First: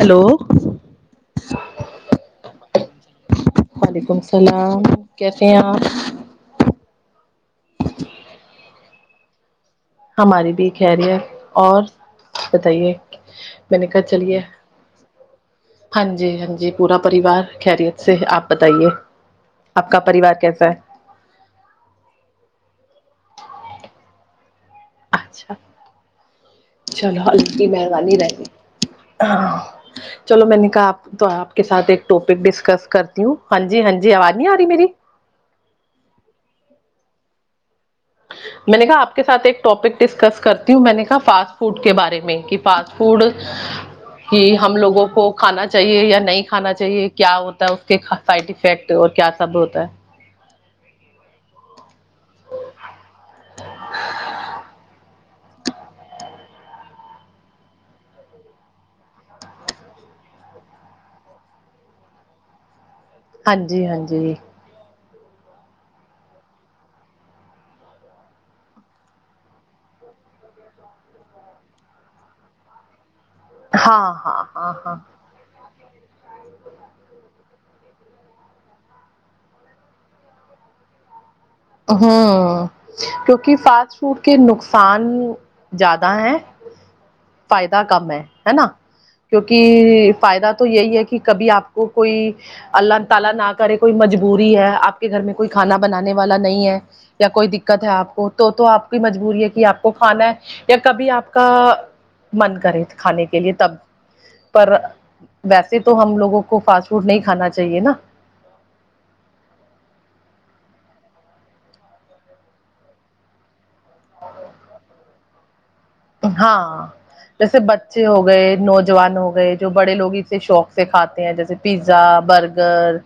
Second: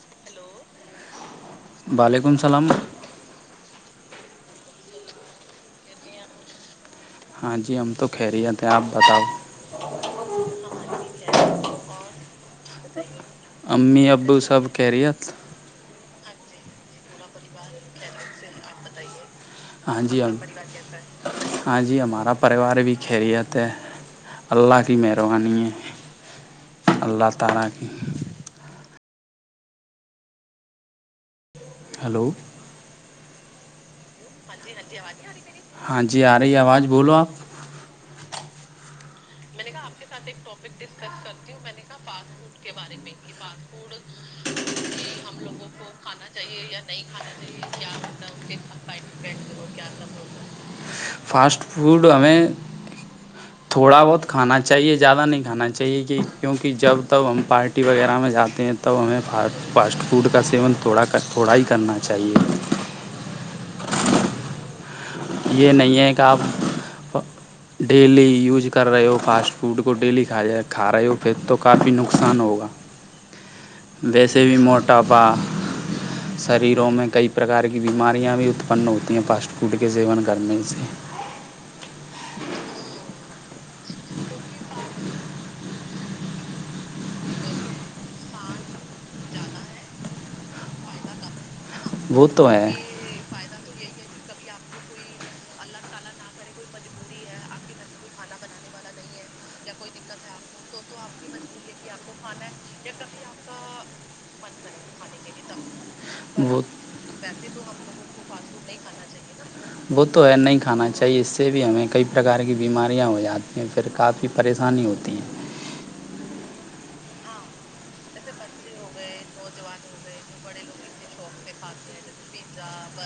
hello س وعلیکم السلام کیسے ہیں آپ ہاں جی ہم تو خیریت ہیں آپ بتاؤ ہماری بھی خری ہے اور بتائیے میں نے کہا امی ابو چلیے سب کہ رہت ہاں جی ہاں جی پورا پریوار خیریت سے آپ بتائیے آپ کا ہاں جی پریوار ہم کیسا ہے ہاں جی ہمارا پریوار بھی خیریت ہے اللہ [inaudible] اچھا چلو اللہ کی مہربانی رہ گی ہاں چلو میں نے کہا آپ تو آپ کے ساتھ ایک ہلو ٹاپک ڈسکس کرتی ہوں ہاں جی ہاں جی آواز نہیں آ رہی میری ہاں جی آ رہی ہے آواز بولو آپ میں نے کہا آپ کے ساتھ ایک ٹاپک ڈسکس کرتی ہوں میں نے کہا فاسٹ فوڈ کے بارے میں کہ فاسٹ فوڈ کہ ہم لوگوں کو کھانا چاہیے یا نہیں کھانا چاہیے کیا ہوتا ہے اس کے سائڈ افیکٹ اور کیا سب ہوتا ہے فاسٹ فوڈ ہمیں تھوڑا بہت کھانا چاہیے زیادہ نہیں کھانا چاہیے کہ کیونکہ جب تب ہم پارٹی وغیرہ میں جاتے ہیں تب ہمیںا فاسٹ فوڈ کا سیون تھوڑا تھوڑا ہی کرنا چاہیے ہاں جی ہاں جی یہ نہیں ہے کہ آپ ڈیلی یوز کر رہے ہو فاسٹ فوڈ کو ڈیلی کھا کھا رہے ہو پھر تو کافی نقصان ہوگا ہاں ہاں ویسے بھی ہاں ہاں موٹاپا شریروں میں کئی پرکار کی بیماریاں بھی اتپن ہوتی ہیں فاسٹ فوڈ کے سیون گرمی سے ہاں تو کہ فاسٹ فوڈ کے نقصان زیادہ ہیں فائدہ کم ہے ہے نا کیکہ فائدہ تو یہی ہے کہ کبھی آپ وہ کوئی تو ہے اللہ تعالا نہ کرے کوئی مجب بوری ہے آپ کے گھر میں کوئی کھانا بنانے والا نہیں ہے یا کوئی دقت ہے آپ کو تو تو آپ کی مجبوری ہے کہ آپ کو کھانا ہے یا کبھی آپ کا من کرے کھانے کے لیے تب پر ویسے تو ہم لووں کو وہ فاسٹ فوڈ نہیں کھانااہیے چاہیے نا وہ تو ہے نہیں کھانا چاہیے اس سے بھی ہمیں کئی پرکار کی بیماریاں ہو جاتی ہیں پھر کافی پریشانی ہوتی ہیں ہاں جیسے بچے ہو گئے نوجوان ہو گئے جو بڑے لوگ اسے شوق سے کھاتے ہیں جیسے پیزا برگر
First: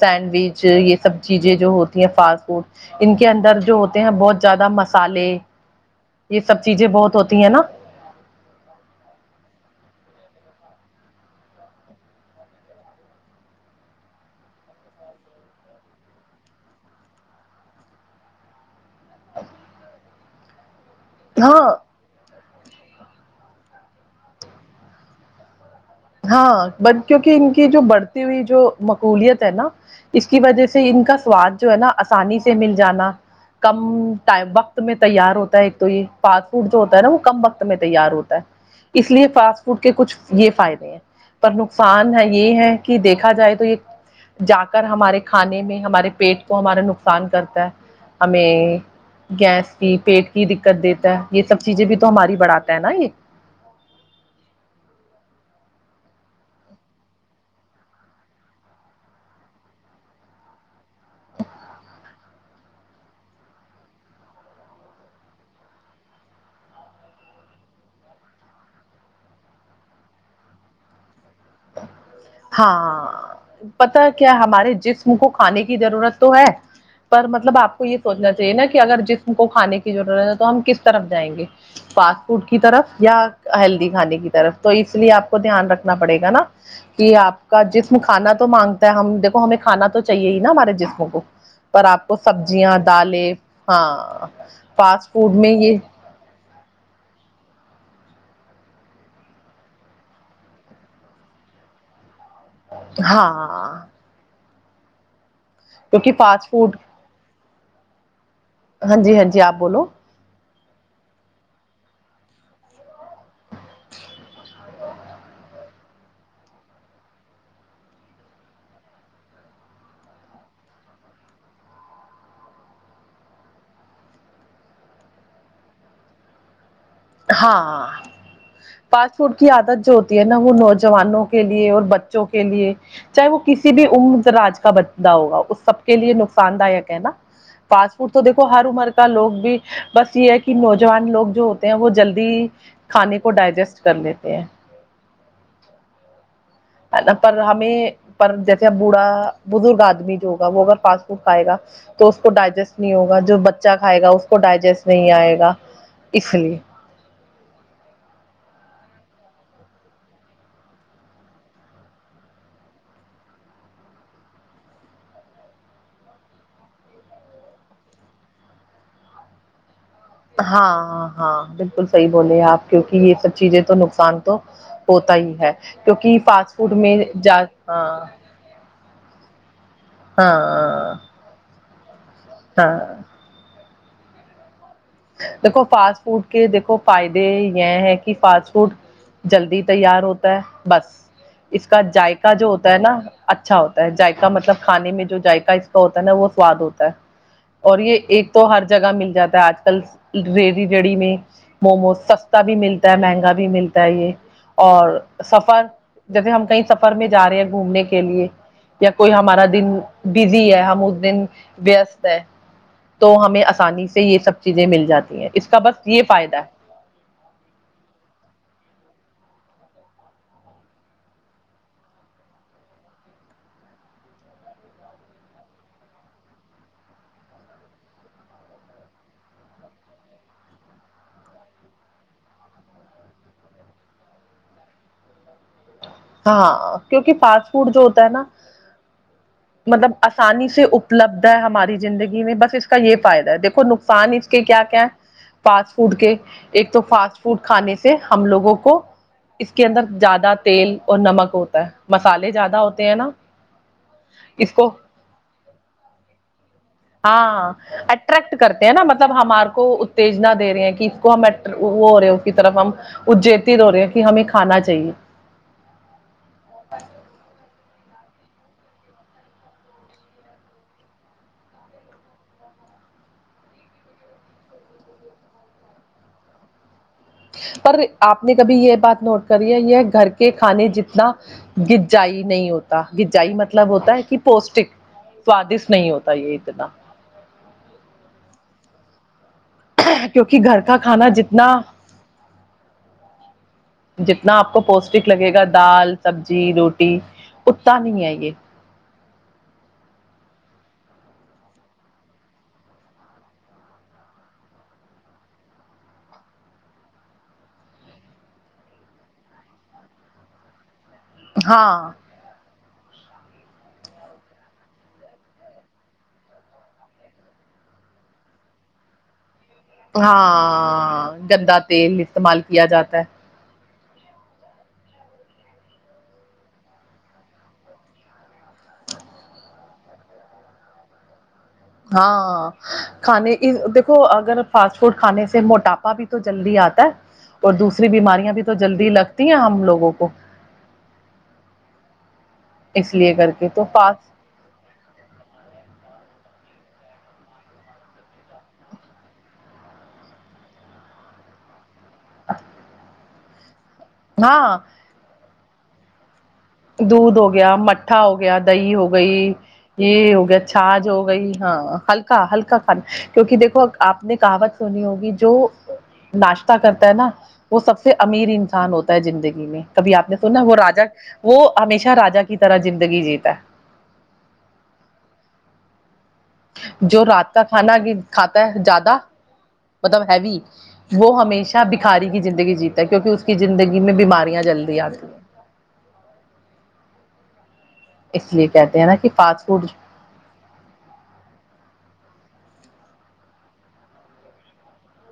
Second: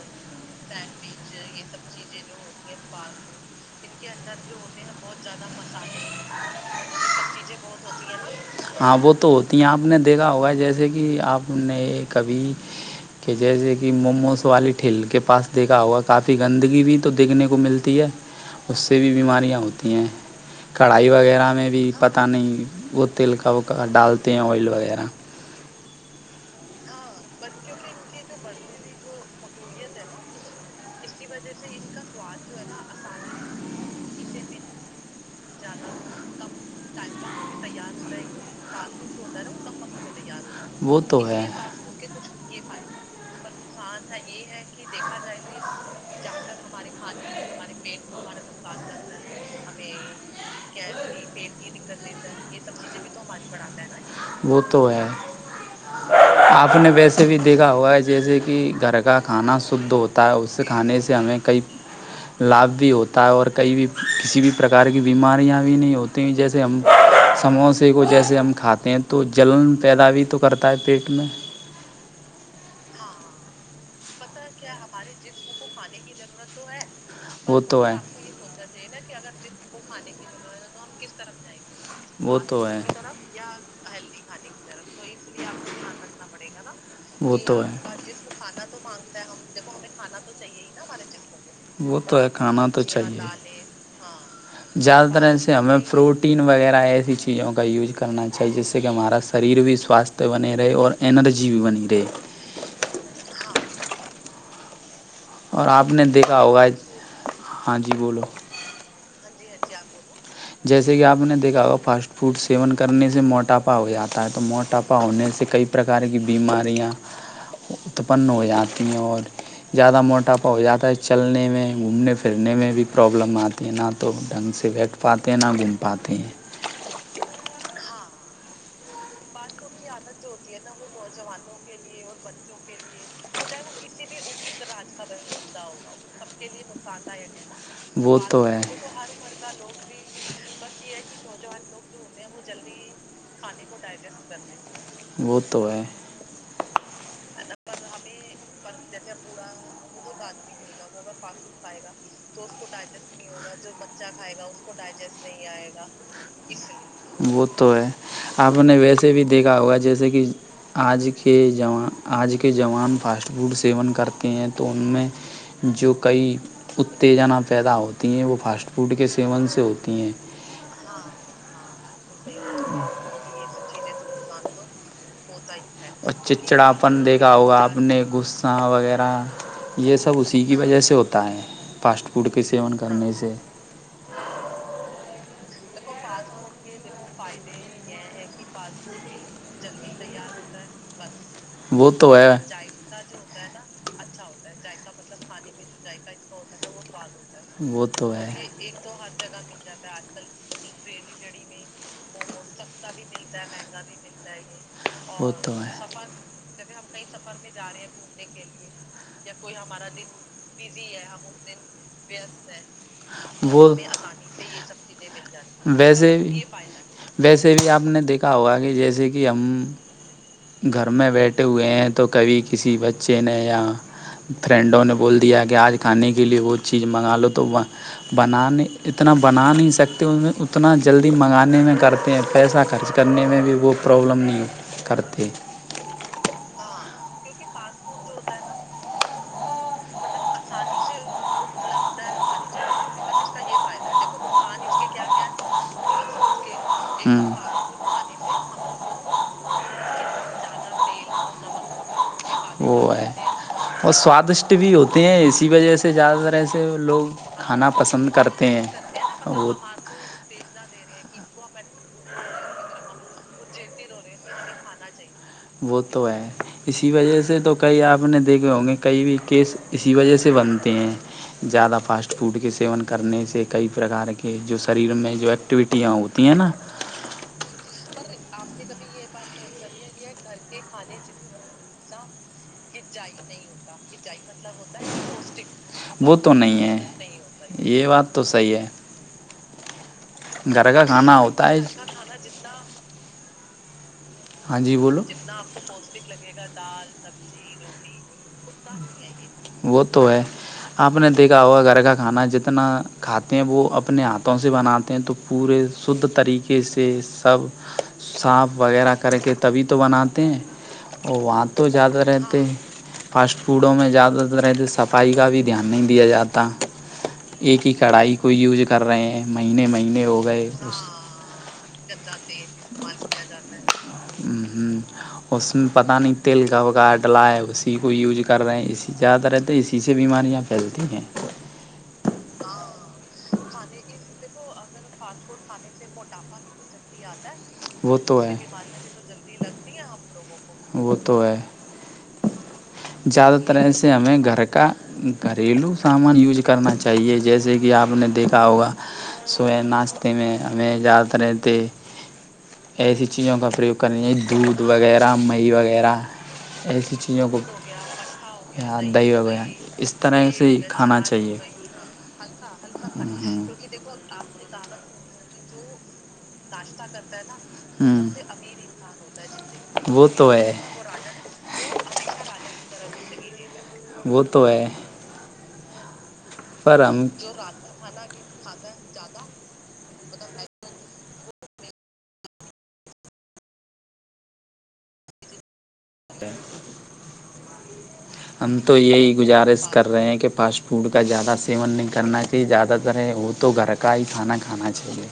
سینڈوچ یہ سب چیزیں جو ہوتی ہیں فاسٹ فوڈ ان کے اندر جو ہوتے ہیں بہت زیادہ مسالے یہ سب چیزیں بہت ہو ت ہے نا [unintelligible] ہاں وہ تو ہوتی ہیں آپ نے دیکھا ہوگا جیسے کہ آپ نے کبھی کہ جیسے کہ موموز والی ٹل کے پاس دیکھا ہوا کافی گندگی بھی تو دیکھنے کو ملتی ہے اس سے بھی بیماریاں ہوتی ہیں کڑھائی وغیرہ میں ہاں بھی پتہ نہیں وق [unintelligible] تل کا وہ کا ڈالتے ہیں آئل وغیرہ ہاں ب کیونکہ ان کی جو بڑھتی ہوئی جو مقبولیت ہے نا اس کی وجہ سے ان کا سواد جو ہے نا آسانی سے مل جانا کم ٹ وقت میں تیار ہوتا ہے ایک تو یہ فاسٹ فڈ جو ہوتا ہے نا وہ کم وقت میں تیار ہوتا ہے اس لیے فاسٹ فوڈ کے کچھ یہ فائد وہ تو ہے پر نقصان ہے یہ ہے کہ دیکھا جائے تو یہ جا کر ہمارے کھانے میں ہمارے پیٹ کو ہمارا نقصان کرتا ہے ہمیں گیس کہ پیٹ کی دقت دیتا ہے یہ سب چیزیں بھی تو ہماری بڑھاتا ہے نا یہ وہ تو ہے آپ نے ویسے بھی دیکھا ہوا ہے جیسے کہ گھر کا کھانا شھ ہوتا ہے اس سے کھانے سے ہمیں کئی لابھ بھی ہوتا ہے اور کئی بھی کسی بھی پرک کی بیماریاں بھی نہیں ہوتی جیسے ہم سموسے کو جیسے ہم کھاتے ہیں تو جلن پیدا بھی تو کرتا ہے پیٹ میں ہاں پتا کیا ہمارے جسم کو کھانے کی ضرورت تو ہے پر مطلب وہ آپ کو تو ہے یہ سوچنا چاہے نا کہ اگر جسم کو کھان کی ضرورت ہے تو ہم کس طرف جائیں گے فاسٹ فوڈ کی طرف یا ہیلدی کھانے کی طرف طرف تو اس لیے آپ کو دھیان رکھنا پڑےا نا کہ آپ کا جسم کھانا تو مانگتا ہے ہم دیکھو ہمیں کھانا تو چاہیے ہمارے جسموں کو پر وہ آپ کو تو ہے کھانا سبزیاں تو دالیں ہاں زیادہ فاسٹ تر فوڈ میں ایسے یہ ہمیں پروٹین وغیرہ ایسی چیزوں کا یوز کرنا چاہیے جس سے کہ ہمارا شریر بھی سواستھ بنے رہے اور ارجی بھی بنی رہے ہاں اور آپ نے کیونکہ دیکھا فاسٹ ہوگا فوڈ ہاں جی بولو ہاں جی ہاں جی آپ بولو جیسے کہ آپ نے دیکھا ہوگا فاسٹ فوڈ سیون کرنے سے موٹاپا ہو جاتا ہے تو موٹاپا ہونے سے کئی پرکار کی بیماریاں اتپن ہو جاتی ہیں اور زیادہ موٹاپا ہو جاتا ہے چلنے میں گھومنے پھرنے میں بھی پرابلم آتی ہے نہ تو ڈھنگ سے وٹ پاتیں ہیں نہا گن پاتے ہیں ہاں فاسٹ فوڈ کی عادت جو ہوتی ہے نا وہ نوجوانوں کے لیے اور بچوں کے لیے چاہے وہ کسی بھی عمرراج کا بندہ ہوگا اس سب کے لیے نقصان ہے نا فاسٹ فوڈ وہ تو دیکو ہے ہر عمر کا لوگ بھی بس یہ ہے کہ نوجوان لوگ جو ہوتے ہیں وہ جلدی کھانے کو ڈائجسٹ کر لیتے ہیں بوتوئے یا بوڑا بزرگ آدمی جو ہوگا وہ اگر فاسٹ فوڈ پائے گا تو کو ڈائجسٹ نہیں ہوگا جو بچہ کھائے گا اس کو ڈائجسٹ نہیں آئے گا اس لیے وہ تو ہے آپ نے سے بھی دیکھا ہوگا جیسے کہ آج کے آج کے جوان فاسٹ فوڈ سیون کرتے ہیں تو ان میں جو کئی اتےجنا پیدا ہوتی ہیں وہ فاسٹ فوڈ کے سیون سے ہوتی ہیں ہاں ہاں ہاں بالکل بالکل صحیح بولے آپ کیوںکہ یہ سب چیزیں تو نقصان تو ہوتا ہی ہے اور کیونکہ فاسٹ فوڈ میں چچڑاپن دیکھا جا ہوگا آپ نے ہاں غصہ وغیرہ یہ سب اسی کی وجہ ہاں سے ہوتا ہے فاسٹ فوڈ کے سیون ہاں کرنے سے دیکھو فاسٹ فوڈ کے دیکھو فائدے یہ ہے کہ فاسٹ فوڈ جلدی تیار ہوتا ہے بس اس کا وہ تو جذائقا جو ہوتا ہے نا اچھا ہوتا ہے جائق کا مطلب کھانے میں جو جذائقا اس کا ہوتا ہے نا وہ سواد ہوتا ہے اور یہ ایک تو ہر جگہ مل جاتا [unintelligible] [unintelligible] یہ [unintelligible] تو وہ [inaudible] جاتی ہیں اس کا بس یہ فائدہ ہے [inaudible] [inaudible] [unintelligible] [inaudible] [unintelligible] [unintelligible] وہ [inaudible] اس کو [unintelligible] کھانا پسند کرتے ہیں وہ [unintelligible] [unintelligible] [unintelligible] [unintelligible] پر آپ نے کبھی یہ [unintelligible] وہ تو نہیں ہے یہ بات تو صحیح ہے [unintelligible] گھر کا کھانا ہوتا ہے [unintelligible] ہاں جی بولو [unintelligible] [unintelligible] وہ تو ہے اپ نے دیکھا ہوگا گھر کا کھانا جتنا او وہاں تو ہاں جاد رہتے ہیں فاسٹ فوڈوں میں زیادہ تر ہے تو صفائی کا بھی دھیان نہیں دیا جاتا ایک ہی کڑائی کو یوز کر رہے ہیں مہینے مہینے ہو گئے اس گندا تیل استعمال کیا جاتا ہے اس میں پتہ نہیں تیل کا ڈلا ہے اسی کو یوز کر رہے ہیں اسی یاد رہتا ہے اسی سے بیماریاں پھیلتی ہیں ہاں کھانے دیکھو [unintelligible] اور دوسری وہ بیماریاں ہے بھی تو جلدی لگتی ہیں ہم لوگوں کو وہ تو اس لیے کر زیادہ کے تر تو ان سے پاس ہمیں گھر کا گھریلو سامان کرنا چاہیے جیسے کہ اپ نے دیکھا ہوگا ناشتے میں ہمیں اجازت نہیں دی ایسی چیزوں کا پرریوگ کر ہاں دودھ وغیرہ مہ وغیرہ ایسی دودھ چیزوں ہو کو گیا م کھا ہو گیا دہی ہو گئی وغیرہ اس یہ ہو طرح گیا سے ہی چھاچھ ہو کھانا گئی چاہیے ہاں ہلکا ہلکا کھانا کرنا کیونکہ ہے، دیکھو آپ نے کہاوت سنی ہوگی جو وہ ناشتہ کرتا ہے نا وہ سب سے امیر انسان ہوتا ہے زندگی میں سے کبھی وہ آپ نے تو سنا ہے وہ راجا ہمیشہ را کی طرح زندگی جیتا ہے گتو ہے پر جو ہم رات کا کھانا گ کھاتا ہے زیادہ مطلب ہیوی وہ ہمیشہ بکھاری کی زندگی جیتا ہے کیونکہ اس کی زندگی میں بیماریاں جلدی آتی ہیں تا ہے اس لیے ہم تو کہتے ہیں نا کہ یہی فاسٹ گزارش فوڈ کر رہے ہیں کہ فاسٹ فوڈ کا زیادہ سیون نہیں کرنا زیادہ تر ہے وہ تو گھر کا ہی کھانا کھانا چاہیے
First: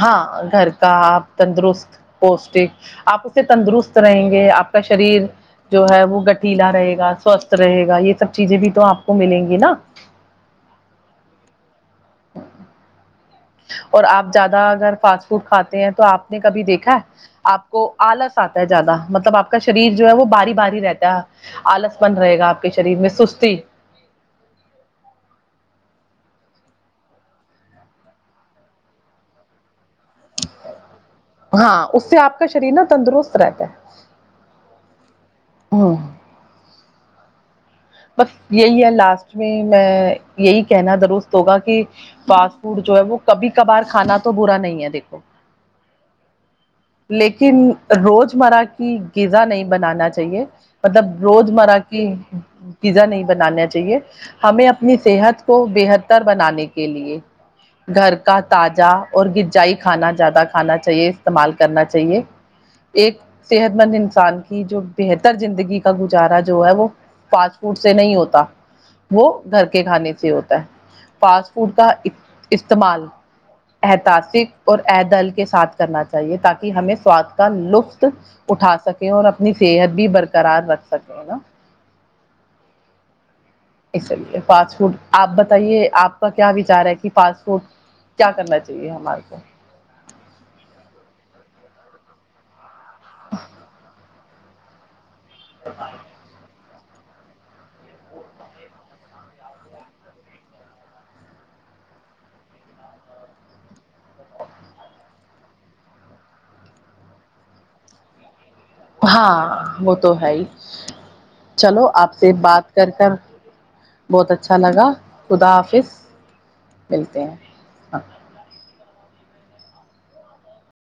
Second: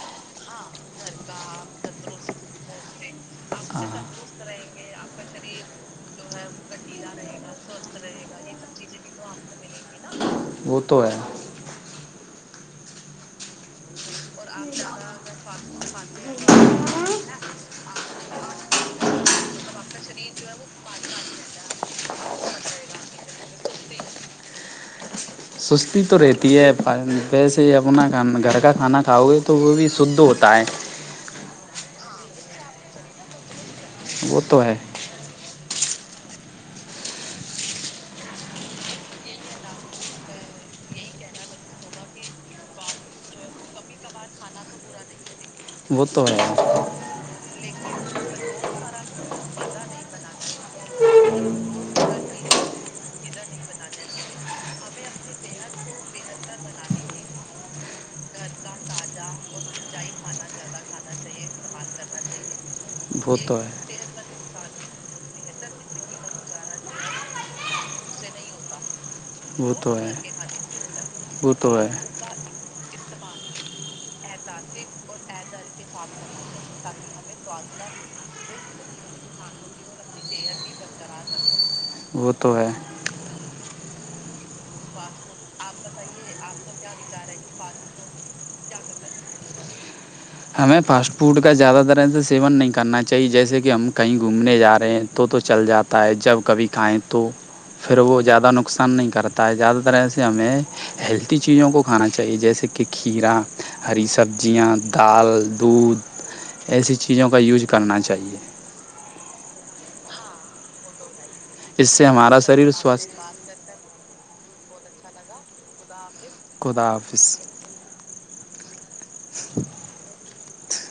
ہاں گھر کا آپ تندرست پوشٹک آپ اس سے تندرست رہیں گے آپ کا شریر جو ہے وہ گٹھیلا رہے گا سوستھ رہے گا یہ سب چیزیں بھی تو آپ کو ملیں گی نا وہ تو ہے اور آپ زیادہ اگر فاسٹ فوڈ کھاتے ہیں تو آپ نے کبھی دیکھا ہے آپ کو آلس آتا ہے زیادہ مطلب آپ کا شریر جو ہے وہ باری باری رہتا ہے آلس بن رہے گا آپ کے شریر میں سستی سستی تو رہتی ہے ویسے ہی اپناانا گھر کا کھانا کھاؤ گے تو وہ بھی شدھ ہوتا ہے ہاں اس سے آپ کا شریر نا تندرست رہتا ہے وہ تو ہے ہاں بس یہی ہے لاسٹ میں میں یہی کہنا درست ہوگا کہ فاسٹ فوڈ جو ہے وہ کبھی کبھار کھانا تو برا نہیں ہے دیکھو وہ تو ہے لیکن روزمرہ کی غذا نہیں بنانا چاہیے مطلب روز مرہ کی چیزا نہیں بنانا چاہیے ہمیں اپنی صحت کو بہتر بنانے کے لیے گھر کا تازہ اور غجائی کھانا زیادہ کھانا چاہیے استعمال کرنا چاہیے ایک وہ تو ہے صحت مند انسان کی جو بہتر زندگی کا گزارا جو ہے وہ پچ چوٹ سے نہیں ہوتا وہ گھر کے تو کھانے ہے سے ہوتا ہے وہ فاسٹ فوڈ تو ہے کا استعمال احتاسک اور ادل کے ساتھ کرنا چاہیے تاکہ ہمیں سواد کا لطف اٹھا سکیں اور اپنی صحت بھی برقرار رکھ سکیں نا وہ تو ہے اس لیے فاسٹ فوڈ آپ بتائیے آپ کا کیا وچار ہے کہ فاسٹ فوڈ کیا کرنا چاہیے ہمارے کو ہمیں فاسٹ فوڈ کا زیادہ ترح سے سیون نہیں کرنا چاہیے جیسے کہ ہم کہیں گھومنے جا رہے ہیں تو تو چل جاتا ہے جب کبھی کیں تو پھر وہ زیادہ نقصان نہیں کرتا ہے زیادہ ترح سے ہمیں ہیلتھی چیزوں کو کھانا چاہیے جیسے کہ کھیرا ہری سبزیاں پل دودھ ایسی چیزوں کا یوز کرنا چاہیے ہاں وہ تو ہے ہی چلو اس آپ سے ہمارا شریر بات کر کر سوستھ بہت اچھا چلگا خدا آفس خدا ملتے حافظ ہیں ہاں [inaudible] [inaudible]